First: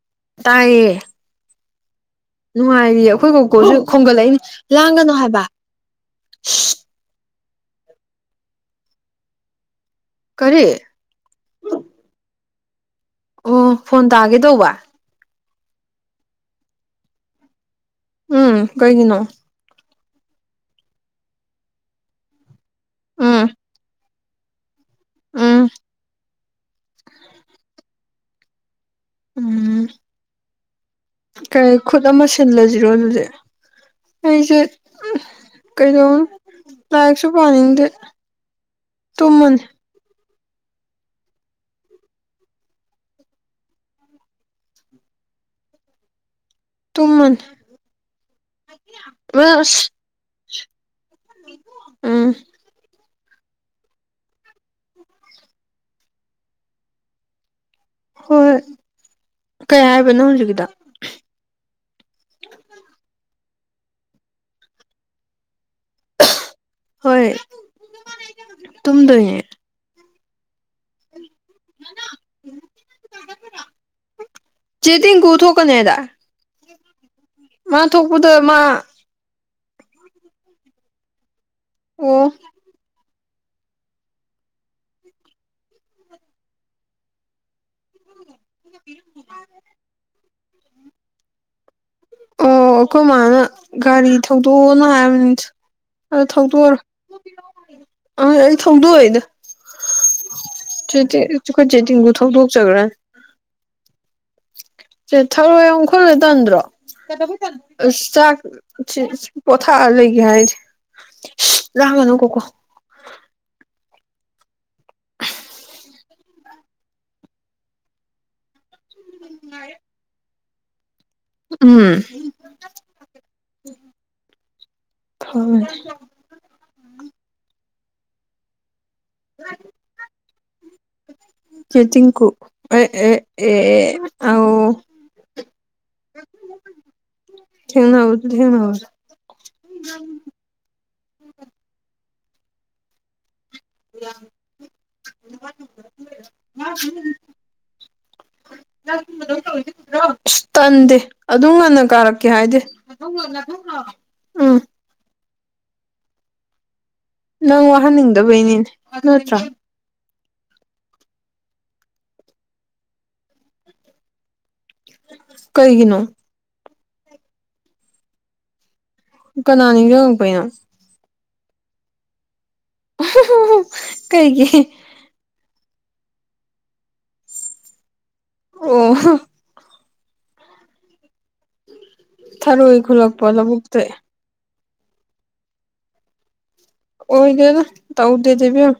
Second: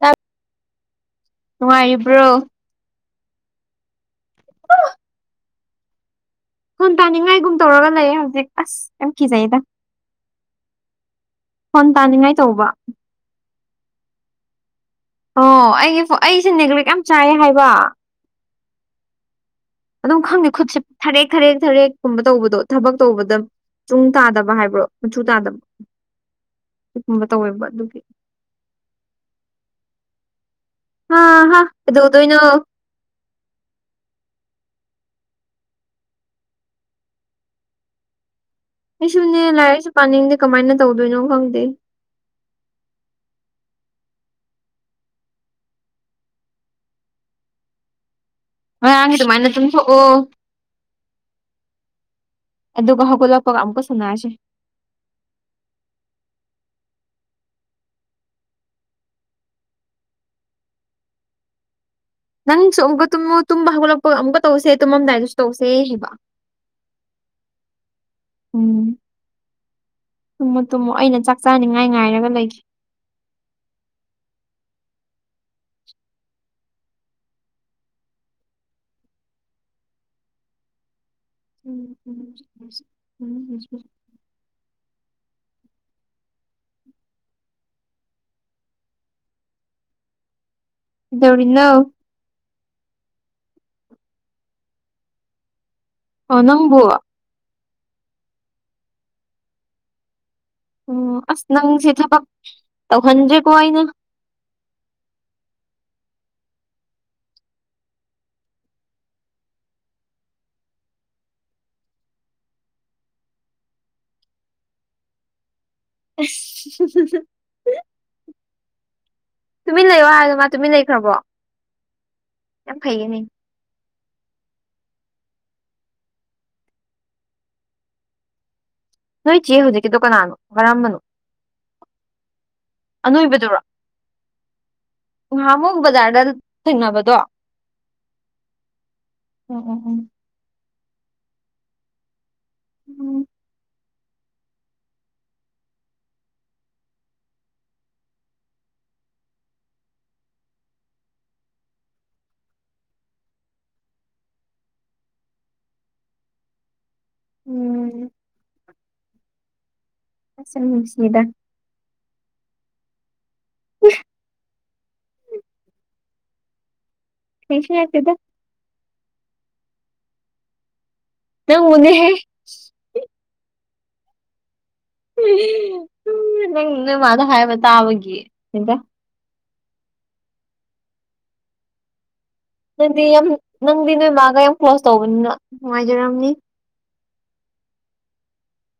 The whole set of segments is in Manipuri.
ꯇ [unintelligible] ꯇꯥꯏꯌꯦ꯫ ꯅꯨꯡꯉꯥꯏꯔꯤꯕ꯭ꯔꯣ꯫ ꯅꯨꯡꯉꯥꯏꯔꯤꯌꯦ ꯑꯩꯈꯣꯏ ꯀꯧꯀꯣꯁꯨ ꯈꯣꯝꯒꯠꯂꯛꯏꯅꯤ ꯂꯥꯡꯒꯅꯨ ꯍꯥꯏꯕ꯫ ꯈꯣꯟ ꯇꯥꯅꯤꯡꯉꯥꯏꯒꯨꯝ ꯇꯧꯔꯒ ꯂꯩꯌꯦ ꯍꯧꯖꯤꯛ ꯑꯁ ꯌꯥꯝ ꯀꯤꯖꯩꯗ꯫ ꯀꯔꯤ꯫ ꯐꯣꯟ ꯇꯥꯅꯤꯡꯉꯥꯏ ꯇꯧꯕ꯫ ꯑꯣ ꯐꯣꯟ ꯇꯥꯒꯦ ꯇꯧꯕ꯫ ꯑꯣ ꯑꯩꯒꯤ ꯑꯩꯁꯦ ꯅꯦꯒ꯭ꯂꯦꯛ ꯌꯥꯝ ꯆꯥꯏꯌꯦ ꯍꯥꯏꯕ꯫ ꯎꯝ ꯀꯩꯒꯤꯅꯣ꯫ ꯑꯗꯨꯝ ꯈꯪꯉꯦ ꯈꯨꯠꯁꯦ ꯊꯔꯦꯛ ꯊꯔꯦꯛ ꯊꯔꯦꯛꯀꯨꯝꯕ ꯇꯧꯕꯗꯣ ꯊꯕꯛ ꯇꯧꯕꯗ꯫ ꯎꯝ ꯇꯥꯗꯕ ꯍꯥꯏꯕ꯭ꯔꯣ ꯃꯆꯨ ꯇꯥꯗꯕ ꯎꯝ ꯁꯤꯒꯨꯝꯕ ꯇꯧꯋꯦꯕ ꯑꯗꯨꯒꯤ꯫ ꯎꯝ ꯍꯥ ꯍꯥ ꯀꯔꯤ ꯈꯨꯠ ꯑꯃ ꯀꯩꯗꯧꯗꯣꯏꯅꯣ ꯁꯤꯜꯂꯁꯤꯔꯣ ꯑꯗꯨꯗꯤ꯫ ꯑꯩꯁꯦ ꯀꯩꯗꯧ ꯂꯥꯏꯔꯤꯛꯁꯨ ꯄꯥꯅꯤꯡꯗꯦ꯫ ꯑꯩꯁꯨꯅꯦ ꯇꯨꯝꯃꯅꯤ ꯂꯥꯏꯔꯤꯛꯥꯏꯁꯨ ꯄꯥꯅꯤꯡꯗꯦ ꯀꯃꯥꯏꯅ ꯇꯧꯗꯣꯏꯅꯣ ꯈꯪꯗꯦ꯫ ꯇꯨꯨꯝꯃꯅꯤ꯫ ꯉꯣꯏꯔꯥꯡꯒꯤ ꯑꯗꯨꯃꯥꯏꯅ ꯑꯗꯨꯝ ꯊꯣꯛꯑꯣ꯫ ꯎꯝ꯫ ꯑꯗꯨꯒ ꯍꯧꯒꯠꯂꯥꯛꯄꯒ ꯑꯃꯨꯛꯀ ꯁꯥꯟꯅꯔꯁꯦ꯫ ꯍꯣꯏ ꯀꯩ ꯍꯥꯏꯕꯅꯣ ꯍꯧꯖꯤꯛꯀꯤꯗꯣ ꯅꯪꯁꯨ ꯑꯃꯨꯛ ꯇꯨꯝꯃꯨ ꯇꯨꯝꯕ ꯍꯧꯒꯠꯂꯛꯄꯒ ꯑꯃꯨꯛ ꯇꯧꯁꯦ ꯇꯨꯝꯃꯝꯗꯥꯏꯗꯁꯨ ꯇꯧꯁꯦ ꯍꯥꯏꯕ ꯍꯣꯏ [unintelligible] ꯇꯨꯝꯗꯣꯏꯅꯦ ꯇꯨꯝꯃꯨ ꯇꯨꯝꯃꯨ ꯑꯩꯅ ꯆꯥꯛ ꯆꯥꯅꯤꯡꯉꯥꯏ ꯉꯥꯏꯔꯒ ꯂꯩꯒꯦ [unintelligible] ꯆꯦꯇꯤꯡꯀꯨ ꯊꯣꯛꯀꯅꯦꯗꯥꯢ ꯃꯥ ꯊꯣꯛꯄꯗ ꯃꯥ ꯑꯣ [unintelligible] [unintelligible] ꯀꯩꯗꯧꯔꯤꯅꯣ ꯑꯣ ꯑꯩꯈꯣꯏ ꯃꯥꯅ ꯒꯥꯔꯤ ꯊꯧꯗꯣꯛꯑꯣꯅ ꯍꯥꯏꯕꯅꯤ ꯑ ꯑꯣ ꯊꯧꯗꯣꯛꯑꯔꯣꯢ ꯅꯪꯕꯨ ꯑ ꯑꯩ ꯊꯧꯗꯣꯛꯏꯗ ꯎꯝ ꯑꯁ ꯑꯩꯈꯣꯏ ꯆꯦꯇꯤꯡꯕꯨ ꯊꯧꯗꯣꯛꯆꯈ꯭ꯔꯥꯅꯤ꯫ ꯍꯣꯏꯅꯦ꯫ ꯁꯦ ꯊꯔꯣꯏ ꯌꯝ ꯈꯨꯜꯂꯤꯗꯣ ꯇꯟꯗ꯭ꯔꯣ꯫ ꯑꯁ ꯆꯥꯛ ꯄꯣꯊꯥꯔ ꯂꯩꯒ ꯍꯥꯏꯗꯦ꯫ ꯁꯤꯠ ꯂꯥꯡꯒꯅꯨ ꯀꯣꯀꯣ꯫ ꯢꯁ꯫ ꯇꯨꯃꯤꯟ ꯂꯩꯌꯣ ꯃꯥ ꯇꯨꯃꯤ ꯂꯩꯈ꯭ꯔꯕꯣ꯫ ꯎꯝ ꯌꯥꯝ ꯐꯩꯌꯦꯅꯦ ꯈꯪ꯫ [unintelligible] ꯅꯣꯏ ꯆꯦ ꯍꯧꯖꯤꯛꯀꯤꯗꯣ ꯀꯅꯥꯅꯣ ꯀꯔꯝꯕꯅꯣ꯫ ꯆꯦꯆꯤꯡꯀꯨ ꯑꯦ ꯑꯦ ꯑꯥꯎ꯫ ꯉꯍꯥ ꯑꯃꯨꯛ ꯕꯖꯥꯔꯗ ꯊꯦꯡꯅꯕꯗꯣ [inaudible] ꯊꯦꯡꯅꯕꯗꯨ ꯊꯦꯡꯅꯕꯗꯨ ꯑꯣ ꯑꯣ ꯑꯣ ꯎꯝ [unintelligible] [unintelligible] ꯑꯁ ꯇꯟꯗꯦ ꯑꯗꯨꯝ ꯉꯟꯅ ꯀꯥꯔꯛꯀꯦ ꯍꯥꯏꯗꯤ [unintelligible] ꯎꯝ ꯅꯪ ꯎꯝ ꯋꯥꯍꯟꯅꯤꯡꯗꯕꯩꯅꯤꯅꯦ ꯅꯠꯇ꯭ꯔ ꯑꯁ ꯁꯤꯅꯤꯗ [unintelligible] ꯀꯩꯒꯤꯅꯣ [unintelligible] ꯀꯅꯥ ꯅꯤꯡꯖꯪꯉꯛꯄꯩꯅꯣ ꯅꯪꯕꯨꯅꯦꯍꯦ [unintelligible] ꯀꯩꯒꯤ ꯅꯪ ꯅꯣꯏ ꯃꯥꯗ ꯍꯥꯏꯕ ꯇꯥꯕꯒꯤ ꯀꯩꯕ ꯑꯣ ꯊꯔꯣꯏ ꯅꯪꯗꯤ ꯈꯨꯜꯂꯛꯄ ꯌꯥꯝ ꯂꯧꯕꯨꯛꯇꯩ ꯅꯪꯗꯤ ꯅꯣꯏ ꯃꯥꯒ ꯌꯥꯝ ꯀ꯭ꯂꯣꯖ ꯇꯧꯕꯅꯤꯅ ꯅꯨꯡꯉꯥꯏꯖꯔꯝꯅꯤ ꯑꯣꯏꯗꯦꯗꯥ ꯇꯧꯗꯦꯗ ꯏꯕꯦꯝꯃꯥ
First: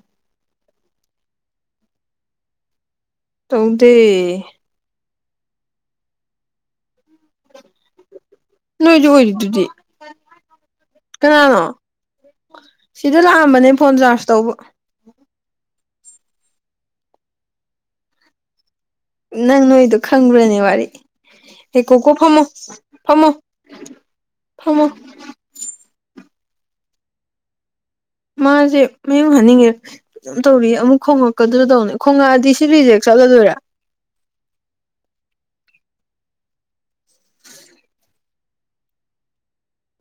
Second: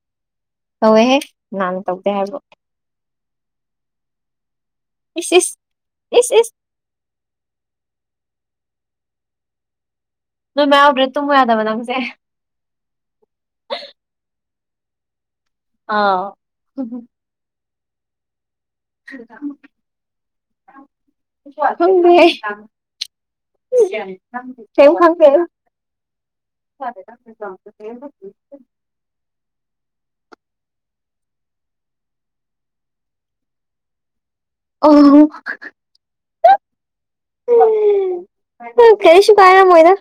ꯀꯧꯋꯦꯍꯦ ꯀꯅꯅꯥ ꯇꯧꯗꯦ ꯍꯥꯏꯕ ꯇꯧꯗꯦ ꯑꯦꯁ ꯑꯦꯁ ꯑꯦꯁ ꯑꯦꯁ ꯅꯣꯏꯁꯨ ꯑꯣꯏꯔꯤꯗꯨꯗꯤ ꯅꯣꯏꯃꯥ ꯌꯥꯎꯗꯔꯗꯤ ꯇꯨꯝꯕ ꯌꯥꯗꯕ ꯀꯅꯥꯅꯣ ꯅꯪꯖꯦ ꯁꯤꯗ ꯂꯥꯛꯑꯝꯕꯅꯦ ꯐꯣꯟ ꯆꯥꯔꯖ ꯇꯧꯕ ꯑ ꯅꯪ ꯅꯣꯛ ꯏꯗꯣ ꯈꯪꯕ꯭ꯔꯅꯦ ꯋꯥꯔꯤ ꯑꯦ ꯀꯣꯀꯣ ꯈꯪꯗꯦꯍꯦ ꯐꯝꯃꯣ ꯐꯝꯃꯣ ꯐꯝꯃꯣ ꯀꯩꯝ ꯈꯪꯗꯦ [unintelligible] ꯃꯥꯁꯦ ꯃꯌꯨꯝ ꯍꯟꯅꯤꯡꯉꯤꯔ ꯑꯗꯨꯝ ꯇꯧꯔꯤ ꯑꯃꯨꯛ ꯈꯣꯡꯉꯛꯀꯗ꯭ꯔꯥ ꯇꯧꯅꯦ ꯈꯣꯡꯉꯛꯑꯗꯤ ꯁꯤ ꯔꯤꯖꯦꯛ ꯆꯠꯂꯗꯣꯏꯔꯥ [unintelligible] ꯀꯩꯁꯨ ꯀꯥꯏꯔꯝ ꯃꯣꯏꯗ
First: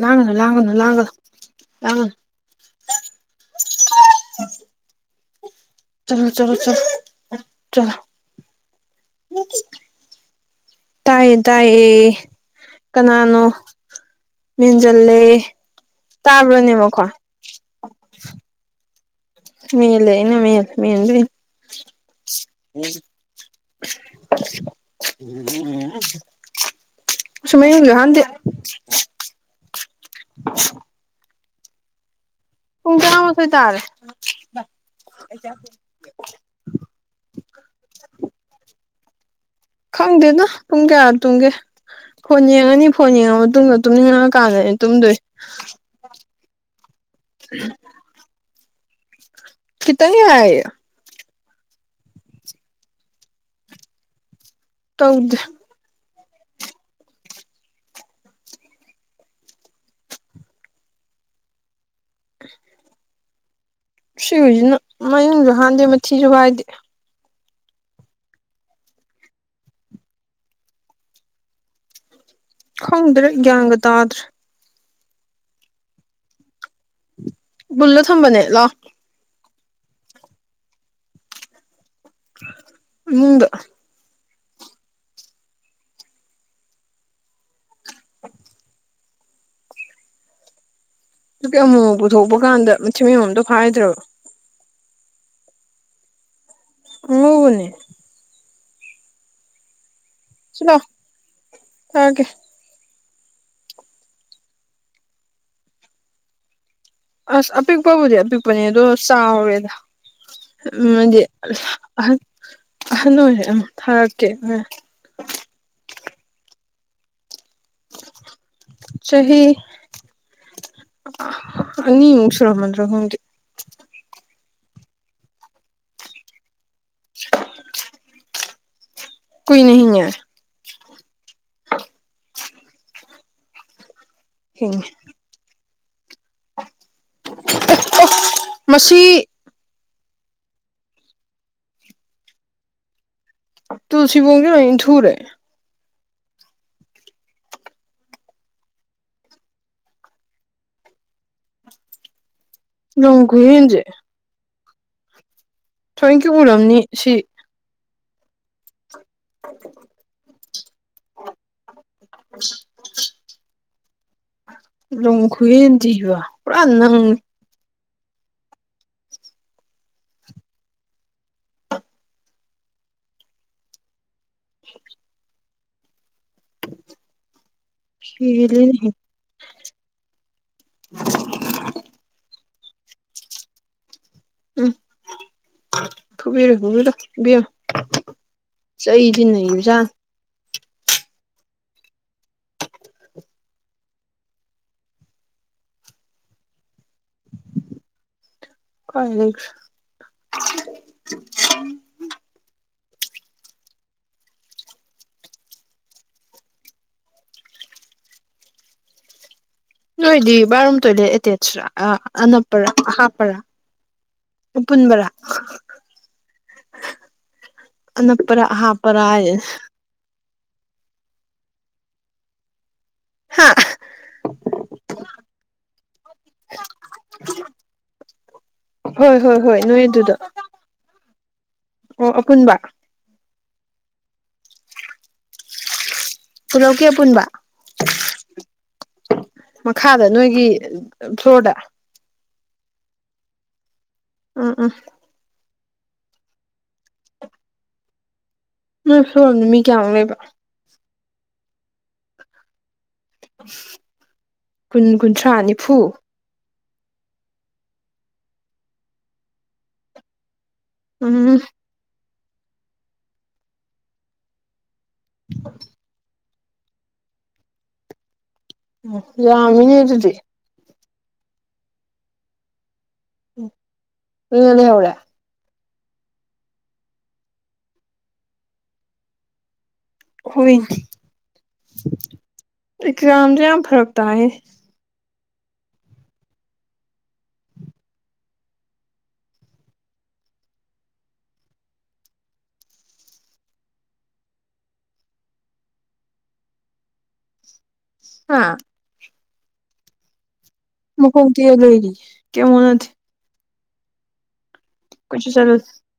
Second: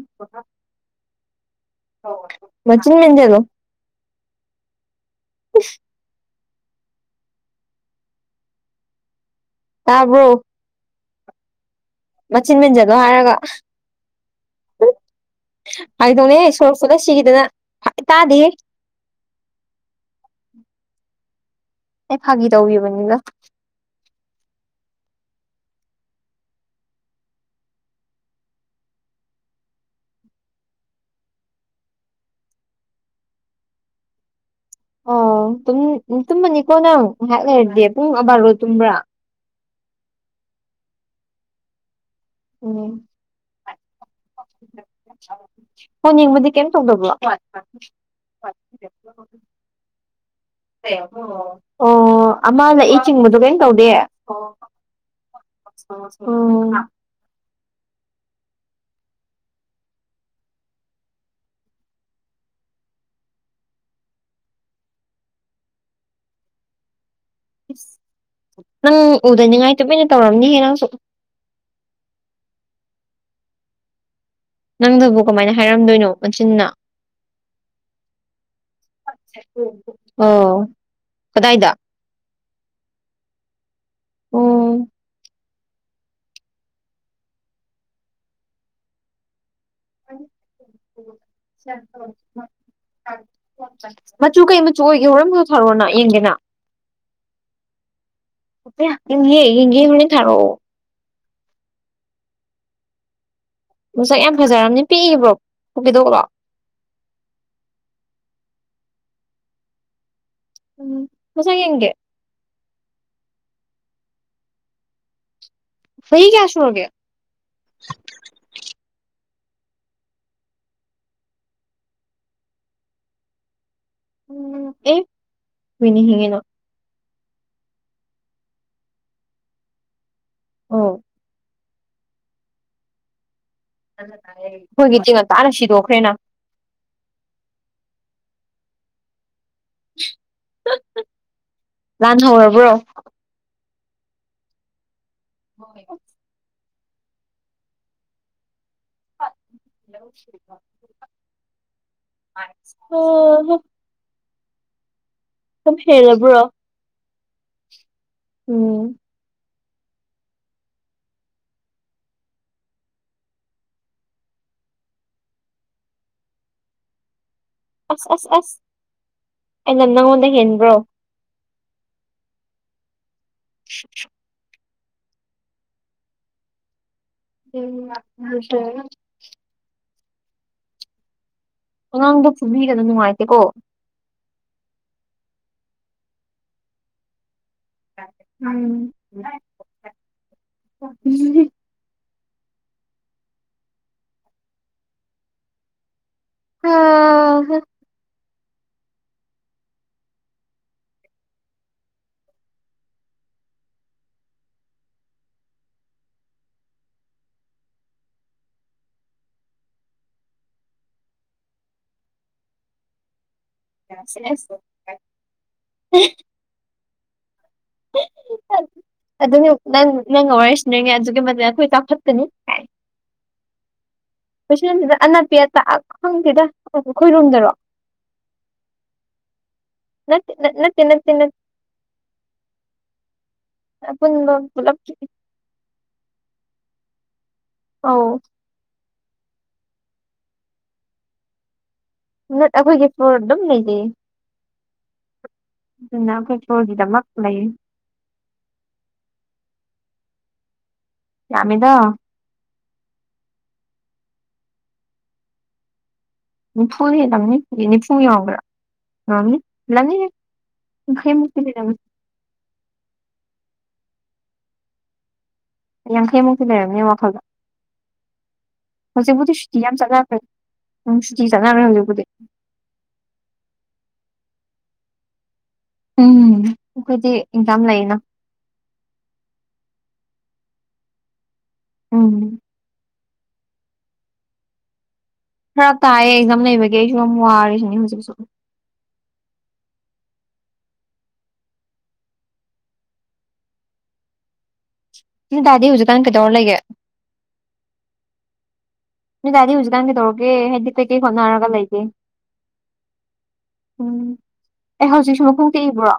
ꯂꯥꯡꯒꯅꯨ ꯂꯥꯡꯒꯅꯨ ꯂꯥꯡꯒꯅꯨ ꯂꯥꯡꯒꯅꯨ ꯃꯆꯤꯟ ꯃꯦꯖꯟꯂꯣ ꯆꯠꯂꯣ ꯆꯠꯂꯣ ꯆꯠꯂꯣ ꯆꯠꯂ ꯇꯥꯕꯔꯣ ꯇꯥꯏꯌꯦ ꯇꯥꯏꯌꯦ ꯃꯆꯤꯟ ꯃꯦꯟꯖꯤꯜꯂꯣ ꯍꯥꯥꯇꯥ ꯀꯅꯥꯅꯣ ꯃꯦꯟꯖꯜꯂꯦ ꯐꯒꯤꯇꯧꯅꯦ ꯁꯣ ꯇꯥꯕ꯭ꯔꯅꯦ ꯐꯨꯜꯂꯥ ꯃꯈꯣꯟ ꯁꯤꯈꯤꯗꯅ ꯇꯥꯗꯦ ꯃꯦꯜꯂꯦ ꯑꯩꯅꯥ ꯃꯦꯜꯗꯣꯏꯅꯦ ꯑꯩ ꯐꯥꯒꯤ ꯇꯧꯒꯤꯕꯅꯤꯗ [unintelligible] ꯃꯌꯨꯡꯁꯨ ꯍꯟꯗꯦ ꯄꯨꯡ ꯇꯔꯥꯃꯥꯊꯣꯏ ꯇꯥꯔꯦ ꯑꯣ ꯇꯨꯝꯃꯅꯤꯀꯣ ꯅꯪ ꯉꯥꯏꯍꯥꯛ ꯂꯩꯔꯗꯤ ꯄꯨꯡ ꯕꯥꯔꯣꯗ ꯇꯨꯝꯕ꯭ꯔꯥ ꯈꯪꯗꯦꯗ ꯄꯨꯡ ꯀꯌꯥ ꯇꯨꯡꯒꯦ ꯐꯣꯟ ꯌꯦꯡꯉꯅꯤ ꯎꯝ ꯐꯣꯟ ꯌꯦꯡꯉ ꯃꯇꯨꯡꯗ ꯇꯨꯝꯅꯤꯡꯉꯛ ꯀꯥꯟꯗꯅꯦ ꯇꯨꯝꯗꯣꯏꯁꯦ ꯐꯣꯟ ꯌꯦꯡꯕꯗꯤ ꯀꯩꯝ ꯇꯧꯗꯕ꯭ꯔꯣ [inaudible] ꯈꯤꯇꯪꯌꯥꯏꯌ ꯑꯣ ꯑꯃꯅ ꯏ ꯆꯤꯡꯕꯗꯣ ꯀꯩꯝ ꯇꯧꯗꯦ ꯑꯣ ꯇꯧꯗ ꯎꯝ ꯁꯤ ꯍꯨꯏꯁꯤꯅ ꯃꯌꯨꯡꯁꯨ ꯍꯥꯟꯗꯦ ꯃꯊꯤꯁꯨ ꯍꯥꯏꯗꯦ ꯅꯪ ꯎꯗꯅꯤꯡꯉꯥꯏ ꯇꯨꯃꯤꯅ ꯇꯧꯔꯝꯅꯤꯍꯦ ꯅꯪꯁꯨ ꯍꯪꯗ꯭ꯔꯦ ꯒꯌ꯭ꯥꯟꯒ ꯇꯥꯗ꯭ꯔ ꯅꯪꯗꯨꯕꯨ ꯀꯃꯥꯏꯅ ꯍꯥꯏꯔꯝꯗꯣꯏꯅꯣ ꯃꯆꯤꯟꯅ ꯄꯨꯜꯂ ꯊꯝꯕꯅꯦ ꯂꯧ ꯑꯣ ꯀꯗꯥꯏꯗ ꯏꯃꯨꯡꯗ ꯎꯝ [inaudible] ꯑꯗꯨꯛꯀꯤ ꯑꯃꯨꯛ ꯄꯨꯊꯣꯛꯄ ꯀꯥꯟꯗ ꯃꯊꯃꯌꯣꯝꯇꯣ ꯐꯥꯏꯗ꯭ꯔꯕ ꯃꯆꯨ ꯀꯩ ꯃꯆꯨ ꯑꯣꯏꯒꯦ ꯍꯣꯔꯝꯁꯨ ꯊꯥꯔꯣꯅ ꯌꯦꯡꯗꯦꯅ ꯑꯉꯧꯕꯅꯦ ꯑꯌꯥ ꯌꯦꯡꯒꯦ ꯐꯣꯇꯣ ꯊꯔꯛ ꯑꯣ ꯂꯧ ꯊꯔꯛꯀꯦ ꯃꯁꯛ ꯌꯥꯝ ꯐꯖꯔꯕꯅꯤ ꯄꯤꯛꯏꯕ꯭ꯔꯣ ꯄꯣꯀꯦꯗꯣꯛꯂꯣ ꯑꯁ ꯑꯄꯤꯛꯄꯕꯨꯗꯤ ꯑꯄꯤꯛꯄꯅꯦ ꯑꯗꯣ ꯆꯥꯎꯔꯦꯗ ꯎꯝ ꯑꯃꯗꯤ ꯃꯁꯛ ꯌꯦꯡꯒꯦ ꯑꯍ ꯑꯍꯜ ꯑꯣꯏꯔꯦ ꯑꯃ ꯊꯥꯔꯛꯀꯦ ꯆꯍꯤ ꯀꯌꯥꯁꯨꯨꯔꯒ ꯆꯍꯤ ꯑꯅꯤꯃꯨꯛ ꯁꯨꯔꯝꯃꯗꯔꯥ ꯈꯪꯗꯦ ꯑꯦ ꯍꯤꯡꯉꯤꯅ [inaudible] ꯀꯨꯏꯅ ꯍꯤꯡꯒꯦ ꯑꯣ ꯍꯤꯡꯉꯦ ꯑꯩꯈꯣꯏꯒꯗꯤ ꯉꯟꯇꯥꯅ ꯁꯤꯗꯣꯛꯈ꯭ꯔꯦꯅ ꯃꯁꯤ ꯂꯥꯟ ꯍꯧꯔꯕ꯭ꯔꯣ ꯇꯨ ꯁꯤꯕꯣꯡꯁꯤ ꯂꯣꯏꯅ ꯏꯟꯊꯨꯔꯦ ꯍꯣꯏ [unintelligible] ꯂꯝ ꯑꯣ ꯈꯨꯍꯦꯟꯖꯦ ꯁꯨꯝ ꯊꯑꯣꯏꯡꯀꯤ ꯍꯦꯜꯂꯕ꯭ꯔꯣ ꯎꯔꯝꯅꯤ ꯁꯤ ꯎꯝꯝ [inaudible] [inaudible] ꯂꯝ ꯈꯨꯍꯦꯟꯗꯤꯕ ꯄꯨꯔꯥ ꯅꯪ ꯑꯁ ꯑꯁ ꯑꯁ ꯑꯩꯅ ꯅꯪꯉꯣꯟꯗ ꯍꯦꯟꯕ꯭ꯔꯣ [inaudible] [inaudible] ꯍꯦꯜꯂꯤꯅꯦꯍꯦ [unintelligible] ꯑꯉꯥꯡꯗꯣ ꯐꯨꯕꯤꯒꯅ ꯅꯨꯡꯉꯥꯏꯇꯦꯀꯣ ꯎꯝ ꯊꯨꯕꯤꯔꯣꯕꯤꯔꯣ ꯕꯤꯌꯣ ꯎꯝ [unintelligible] ꯑ ꯍꯥ ꯀꯥꯏ ꯂꯩꯒ꯭ꯔꯦ ꯅꯣꯏꯗꯤ ꯕꯥꯠꯔꯨꯝ ꯇꯣꯏꯂꯦꯠ ꯑꯦꯇꯦꯆꯔꯣ ꯑ ꯑꯅꯞꯄꯔꯣ ꯑꯍꯥꯞꯄꯔꯥ ꯑꯄꯨꯟꯕꯔꯥ [unintelligible] ꯑꯅꯞꯄꯔꯥ ꯑꯍꯥꯥꯞꯄꯔ ꯍꯏꯖꯤꯅꯤ ꯑꯗꯨꯅꯤ ꯅꯪ ꯅꯪꯒ ꯋꯥꯔꯤ [unintelligible] ꯑꯗꯨꯛꯀꯤ ꯃꯇꯤꯛ ꯑꯈꯣꯏ [unintelligible] ꯍꯥ [unintelligible] ꯈꯪꯗꯦꯗ ꯑꯩꯈꯣꯏꯔꯣꯝꯗꯔꯣ ꯍꯣꯏ ꯍꯣꯏ ꯍꯣꯏ ꯅꯣꯏ ꯑꯗꯨꯗ ꯅꯠꯇꯦ ꯅꯠꯇꯦ ꯅꯠꯇꯦ ꯅꯠꯇꯦ ꯑꯣ ꯑꯄꯨꯟꯕ ꯑꯄꯨꯟꯕ ꯄꯨꯂꯞ ꯄꯨꯂꯞꯀꯤ ꯑꯄꯨꯟꯕ ꯑꯧ ꯃꯈꯥꯗ ꯅꯣꯏꯒꯤ ꯐ꯭ꯂꯣꯔꯗ ꯅꯠ ꯑꯈꯣꯏꯒꯤ ꯐ꯭ꯂꯣꯔ ꯑꯗꯨꯝ ꯂꯩꯖꯩꯌꯦ ꯎꯝ ꯎꯝ ꯑꯗꯨꯅ ꯑꯈꯣꯏ ꯐ꯭ꯂꯣꯔꯒꯤꯗꯃꯛ ꯂꯩ ꯅꯣꯏ ꯐ꯭ꯂꯣꯔ ꯑꯝꯗ ꯤ ꯀꯌꯥꯃꯨꯛ ꯂꯩꯕ ꯌꯥꯝꯃꯤꯗ ꯀꯨꯟ ꯀꯨꯟꯊ꯭ꯔꯥ ꯅꯤꯐꯨ ꯅꯤꯐꯨ ꯍꯦꯜꯂꯝꯅꯤ ꯅꯤꯐꯨ ꯌꯥꯎꯒꯦꯔꯥ ꯌꯧꯔꯝꯅꯤ ꯍꯦꯟꯂꯝꯅꯤꯍꯦ ꯌꯥꯡꯈꯩ ꯃꯨꯛꯇꯤ ꯎꯝ ꯍꯦꯟꯂꯝꯅꯤ [inaudible] ꯌꯥꯡꯈꯩꯃꯨꯛꯇꯤ ꯂꯩꯔꯝꯅꯤ ꯑꯩ ꯋꯥꯈꯜꯗ ꯍꯧꯖꯤꯛꯄꯨꯗꯤ ꯁꯨꯇꯤ ꯌꯥꯝ ꯌꯥꯝꯃꯤꯅꯦ ꯑꯗꯨꯗꯤ ꯆꯠꯅꯈ꯭ꯔꯦ ꯎꯝ ꯁꯨꯇꯤ ꯆꯠꯅꯈ꯭ꯔꯦ ꯍꯧꯖꯤꯛꯄꯨꯗꯤ ꯎꯝ [unintelligible] ꯂꯩꯍꯧꯔꯦ ꯎꯝ ꯑꯩꯈꯣꯏꯗꯤ ꯑꯦꯛꯖꯥꯝ ꯂꯩꯌꯦꯅ ꯑꯈꯨꯏꯗꯤ ꯎꯝ ꯑꯦꯛꯖꯥꯝꯖꯦ ꯌꯥꯝ ꯐꯔꯛ ꯇꯥꯏꯍꯦ ꯈꯔ ꯇꯥꯏꯌꯦ ꯑꯦꯛꯖꯥꯝ ꯂꯩꯕꯒꯤ ꯑꯩꯁꯨ ꯌꯥꯝ ꯋꯥꯔꯤꯁꯤꯅꯤ ꯍꯧꯖꯤꯛꯁꯨ [unintelligible] ꯇꯥꯗꯤ ꯍꯧꯖꯤꯛꯀꯥꯟ ꯀꯩꯗꯧꯔ ꯂꯩꯒꯦ ꯍꯥ ꯅꯣꯏ ꯗꯥꯗꯤ ꯍꯧꯖꯤꯛꯀꯥꯟ ꯀꯩꯗꯧꯔꯒꯦ ꯍꯥꯏꯗꯤ ꯀꯩꯀꯩ ꯃꯈꯣꯡ ꯍꯣꯠꯅꯔꯒ ꯇꯦꯛꯑ ꯂꯩꯒꯦ ꯂꯩꯔꯤ ꯀꯩꯝ ꯍꯣꯠꯅꯗꯦ ꯎꯝ ꯑꯦ ꯍꯧꯖꯤꯛꯁꯨ ꯀꯣꯏꯆꯠ ꯃꯈꯣꯡ ꯆꯠꯂꯨꯔꯦ ꯇꯦꯛꯏꯕ꯭ꯔꯣ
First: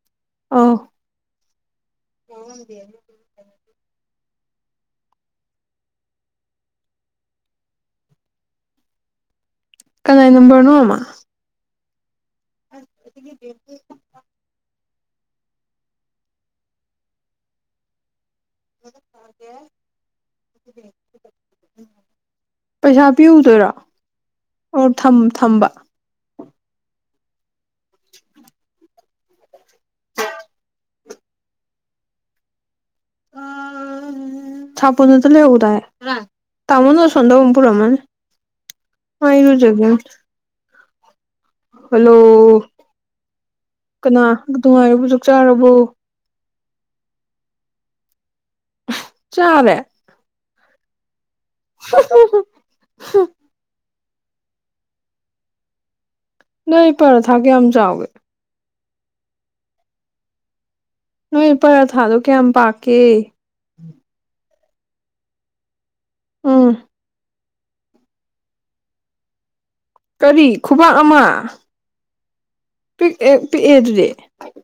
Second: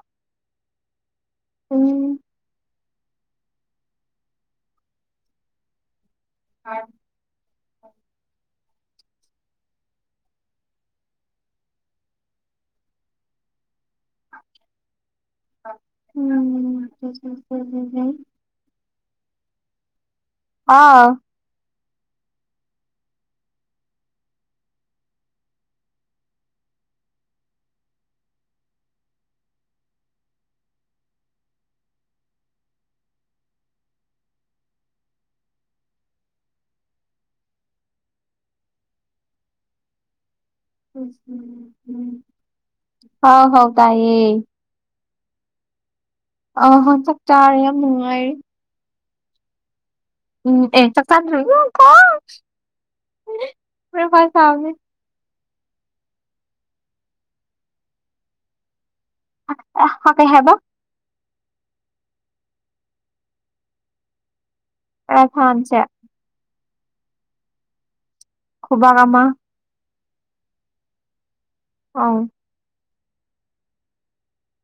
ꯑꯧ ꯎꯝ [unintelligible] [unintelligible] ꯀꯅꯥꯏ ꯅꯝꯕꯔꯅꯣꯃ [unintelligible] UNINTELLIGIBLE ꯍꯥꯎ [inaudible] ꯄꯩꯁꯥ ꯄꯤꯌꯨꯗꯣꯏꯔꯣ ꯑꯣ ꯊꯝ ꯊꯝꯕ ꯑꯥ ꯎꯝ ꯁꯥꯄꯣꯟ ꯑꯗꯨ ꯂꯩꯍꯧꯗꯥꯏ [unintelligible] ꯇꯥꯃꯣꯅ ꯑꯁꯣꯝꯗ ꯑꯃꯨꯛ ꯄꯨꯔꯝꯃꯅꯤ ꯃꯥ ꯏꯔꯨꯖꯒꯤꯕꯅꯦ UNINTELLIGIBLE ꯍꯜꯂꯣ ꯇꯥꯏꯌꯦ ꯀꯅꯥ ꯅꯨꯡꯉꯥꯏꯔꯤꯕꯣ ꯆꯥꯛ ꯆꯥꯔꯕꯣ ꯑ ꯍꯣꯏ ꯆꯥꯛ ꯆꯥꯔꯦ ꯌꯥꯝ ꯅꯨꯡꯉꯥꯏꯔꯦ ꯆꯥꯔꯦ ꯎꯝ ꯑꯦ ꯆꯥꯛꯆꯥ [unintelligible] [unintelligible] [unintelligible] ꯅꯣꯏ ꯄꯔꯥ ꯊꯥꯛꯀ ꯌꯥꯝ ꯆꯥꯎꯋꯦ ꯍꯀꯦ ꯍꯥꯏꯕ ꯅꯣꯏ ꯄꯔꯥ ꯊꯥꯗꯣ ꯀꯌꯥꯝ ꯄꯥꯛꯀꯦ ꯔꯊꯟꯁꯦ ꯎꯝ ꯈꯨꯕꯥꯛ ꯑꯃ ꯀꯔꯤ ꯈꯨꯕꯥꯛ ꯑꯃ ꯑꯥꯎ ꯄꯤꯛꯑ ꯄꯤꯛꯑꯦ ꯑꯗꯨꯗꯤ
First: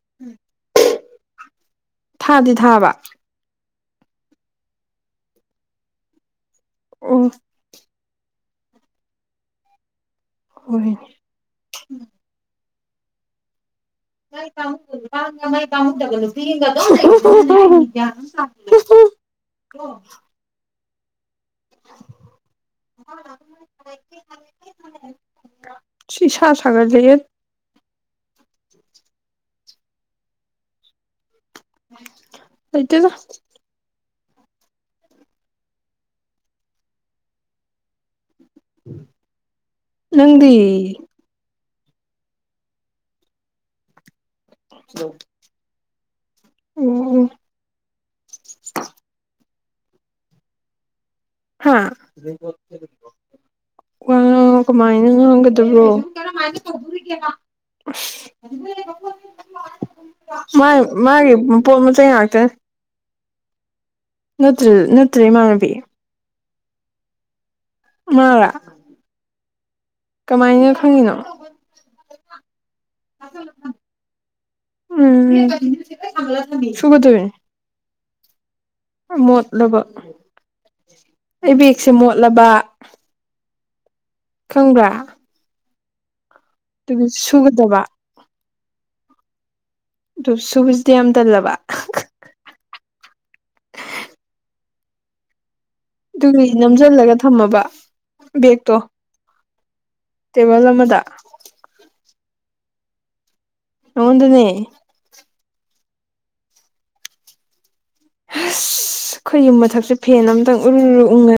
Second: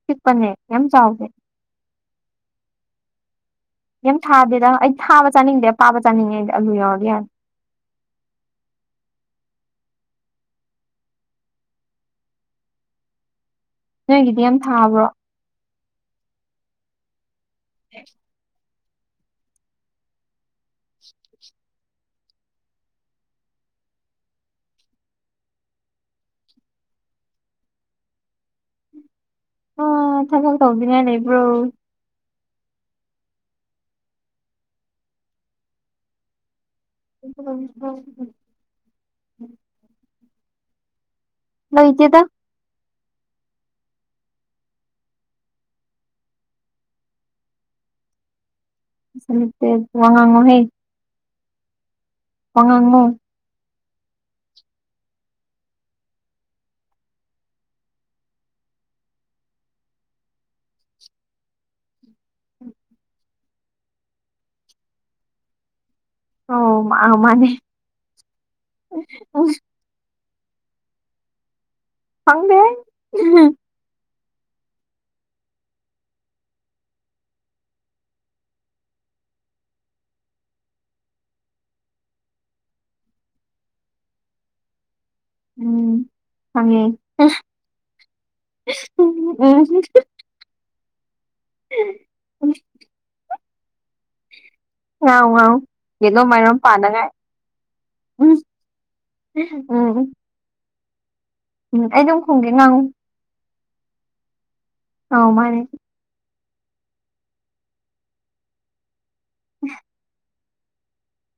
ꯆꯤꯛꯄꯅꯦ ꯌꯥꯝ ꯆꯥꯎꯗꯦ ꯊꯥꯗꯤ ꯊꯥꯕ ꯌꯥꯝ ꯊꯥꯗꯦꯗ ꯑꯩ ꯊꯥꯕ ꯆꯥꯅꯤꯡꯗꯦ ꯄꯥꯕ ꯆꯥꯅꯤꯡꯉꯦ ꯑꯩꯗꯤ ꯑꯂꯨ ꯌꯥꯎꯔꯗꯤ ꯑꯣ ꯌꯥꯔꯦ ꯍꫭꯏꯅꯦ ꯅꯣꯏꯒꯤꯗꯤ ꯌꯥꯝ ꯊꯥꯕ꯭ꯔꯣ UNINTELLIGIBLE [inaudible] [inaudible] [inaudible] [inaudible] UNINTELLIGIBLE ꯁꯤ ꯁꯥ ꯁꯥꯒꯠꯂꯦ ꯑꯥ ꯊꯕꯛ ꯇꯧꯗꯅꯤꯉꯥꯏ ꯂꯩꯕꯔꫭ ꯂꯩꯇꯗ UNINTELLIGIBLE ꯅꯪꯗꯤ ꯂꯩꯇꯦꯗꯥ ꯍꯜꯂꫭ ꯎꯝ ꯎꯝ UNINTELLIGIBLE ꯋꯥ ꯉꯥꯡꯑꫭ ꯍꯦ ꯍꯥꯥ ꯉꯥꯡꯉꯣ ꯋꯥ ꯉꯥꯡꯑꫭ ꯀꯃꯥꯏꯅ ꯉꯥꯡꯒꯗꯕ꯭ꯔꯣ UNINTELLIGIBLE ꯑꯁ [inaudible] UNINTELLIGIBLE ꯃꯥ ꯃꯥꯒꯤ ꯄꯣꯠ ꯃꯆꯩ ꯉꯥꯛꯇꯦ ꯅꯠꯇ꯭ꯔꯦ ꯅꯠꯇ꯭ꯔꯦ ꯏꯃꯥꯟꯅꯕꯤ ꯑꯣ ꯃꯥ ꯃꯥꯅꯦ ꯃꯥꯔ UNINTELLIGIBLE ꯀꯃꯥꯏꯅ ꯈꯪꯉꯤꯅꯣ ꯈꯪꯗꯦꯍꯦ ꯎꯝ ꯁꯨꯒꯗꯨꯏꯅꯤ UNINTELLIGIBLE ꯃꯣꯠꯂꯕ ꯑꯩꯪ ꯕꯦꯛꯁꯦ ꯃꯣꯠꯂꯕ ꯈꯪꯕ꯭ꯔꯥ ꯎꯝ ꯈꯪꯉꯦ ꯑꯗꯨꯒꯤ ꯁꯨꯒꯗꯕ ꯎꯝ ꯑꯗꯨ ꯁꯨꯕꯁꯤꯗꯤ ꯌꯥꯝ ꯇꯜꯂꯕ ꯎ [inaudible] ꯉꯥꯡꯉꯨ ꯉꯥꯡꯉꯨ ꯑꯗꯨꯒꯤ ꯅꯝꯁꯤꯜꯂꯒ ꯊꯝꯃꯕ ꯎꯝ ꯕꯦꯛꯇꯣ ꯎꯝ ꯇꯦꯕꯜ ꯑꯃꯗ ꯎꯝ ꯑꯩ ꯑꯗꯨꯝ ꯈꯣꯡꯒꯦ ꯉꯥꯡꯉꯨ ꯅꯪꯑꫭꯟꯗꯅꯦ ꯑꯥꯎ ꯃꯥꯅꯦ ꯑꯁ ꯑꯩꯈꯣꯏ ꯌꯨꯝ ꯃꯊꯛꯁꯦ ꯐꯦꯟ ꯑꯃꯇꯪ ꯎꯔꯔ ꯎꯉꯥ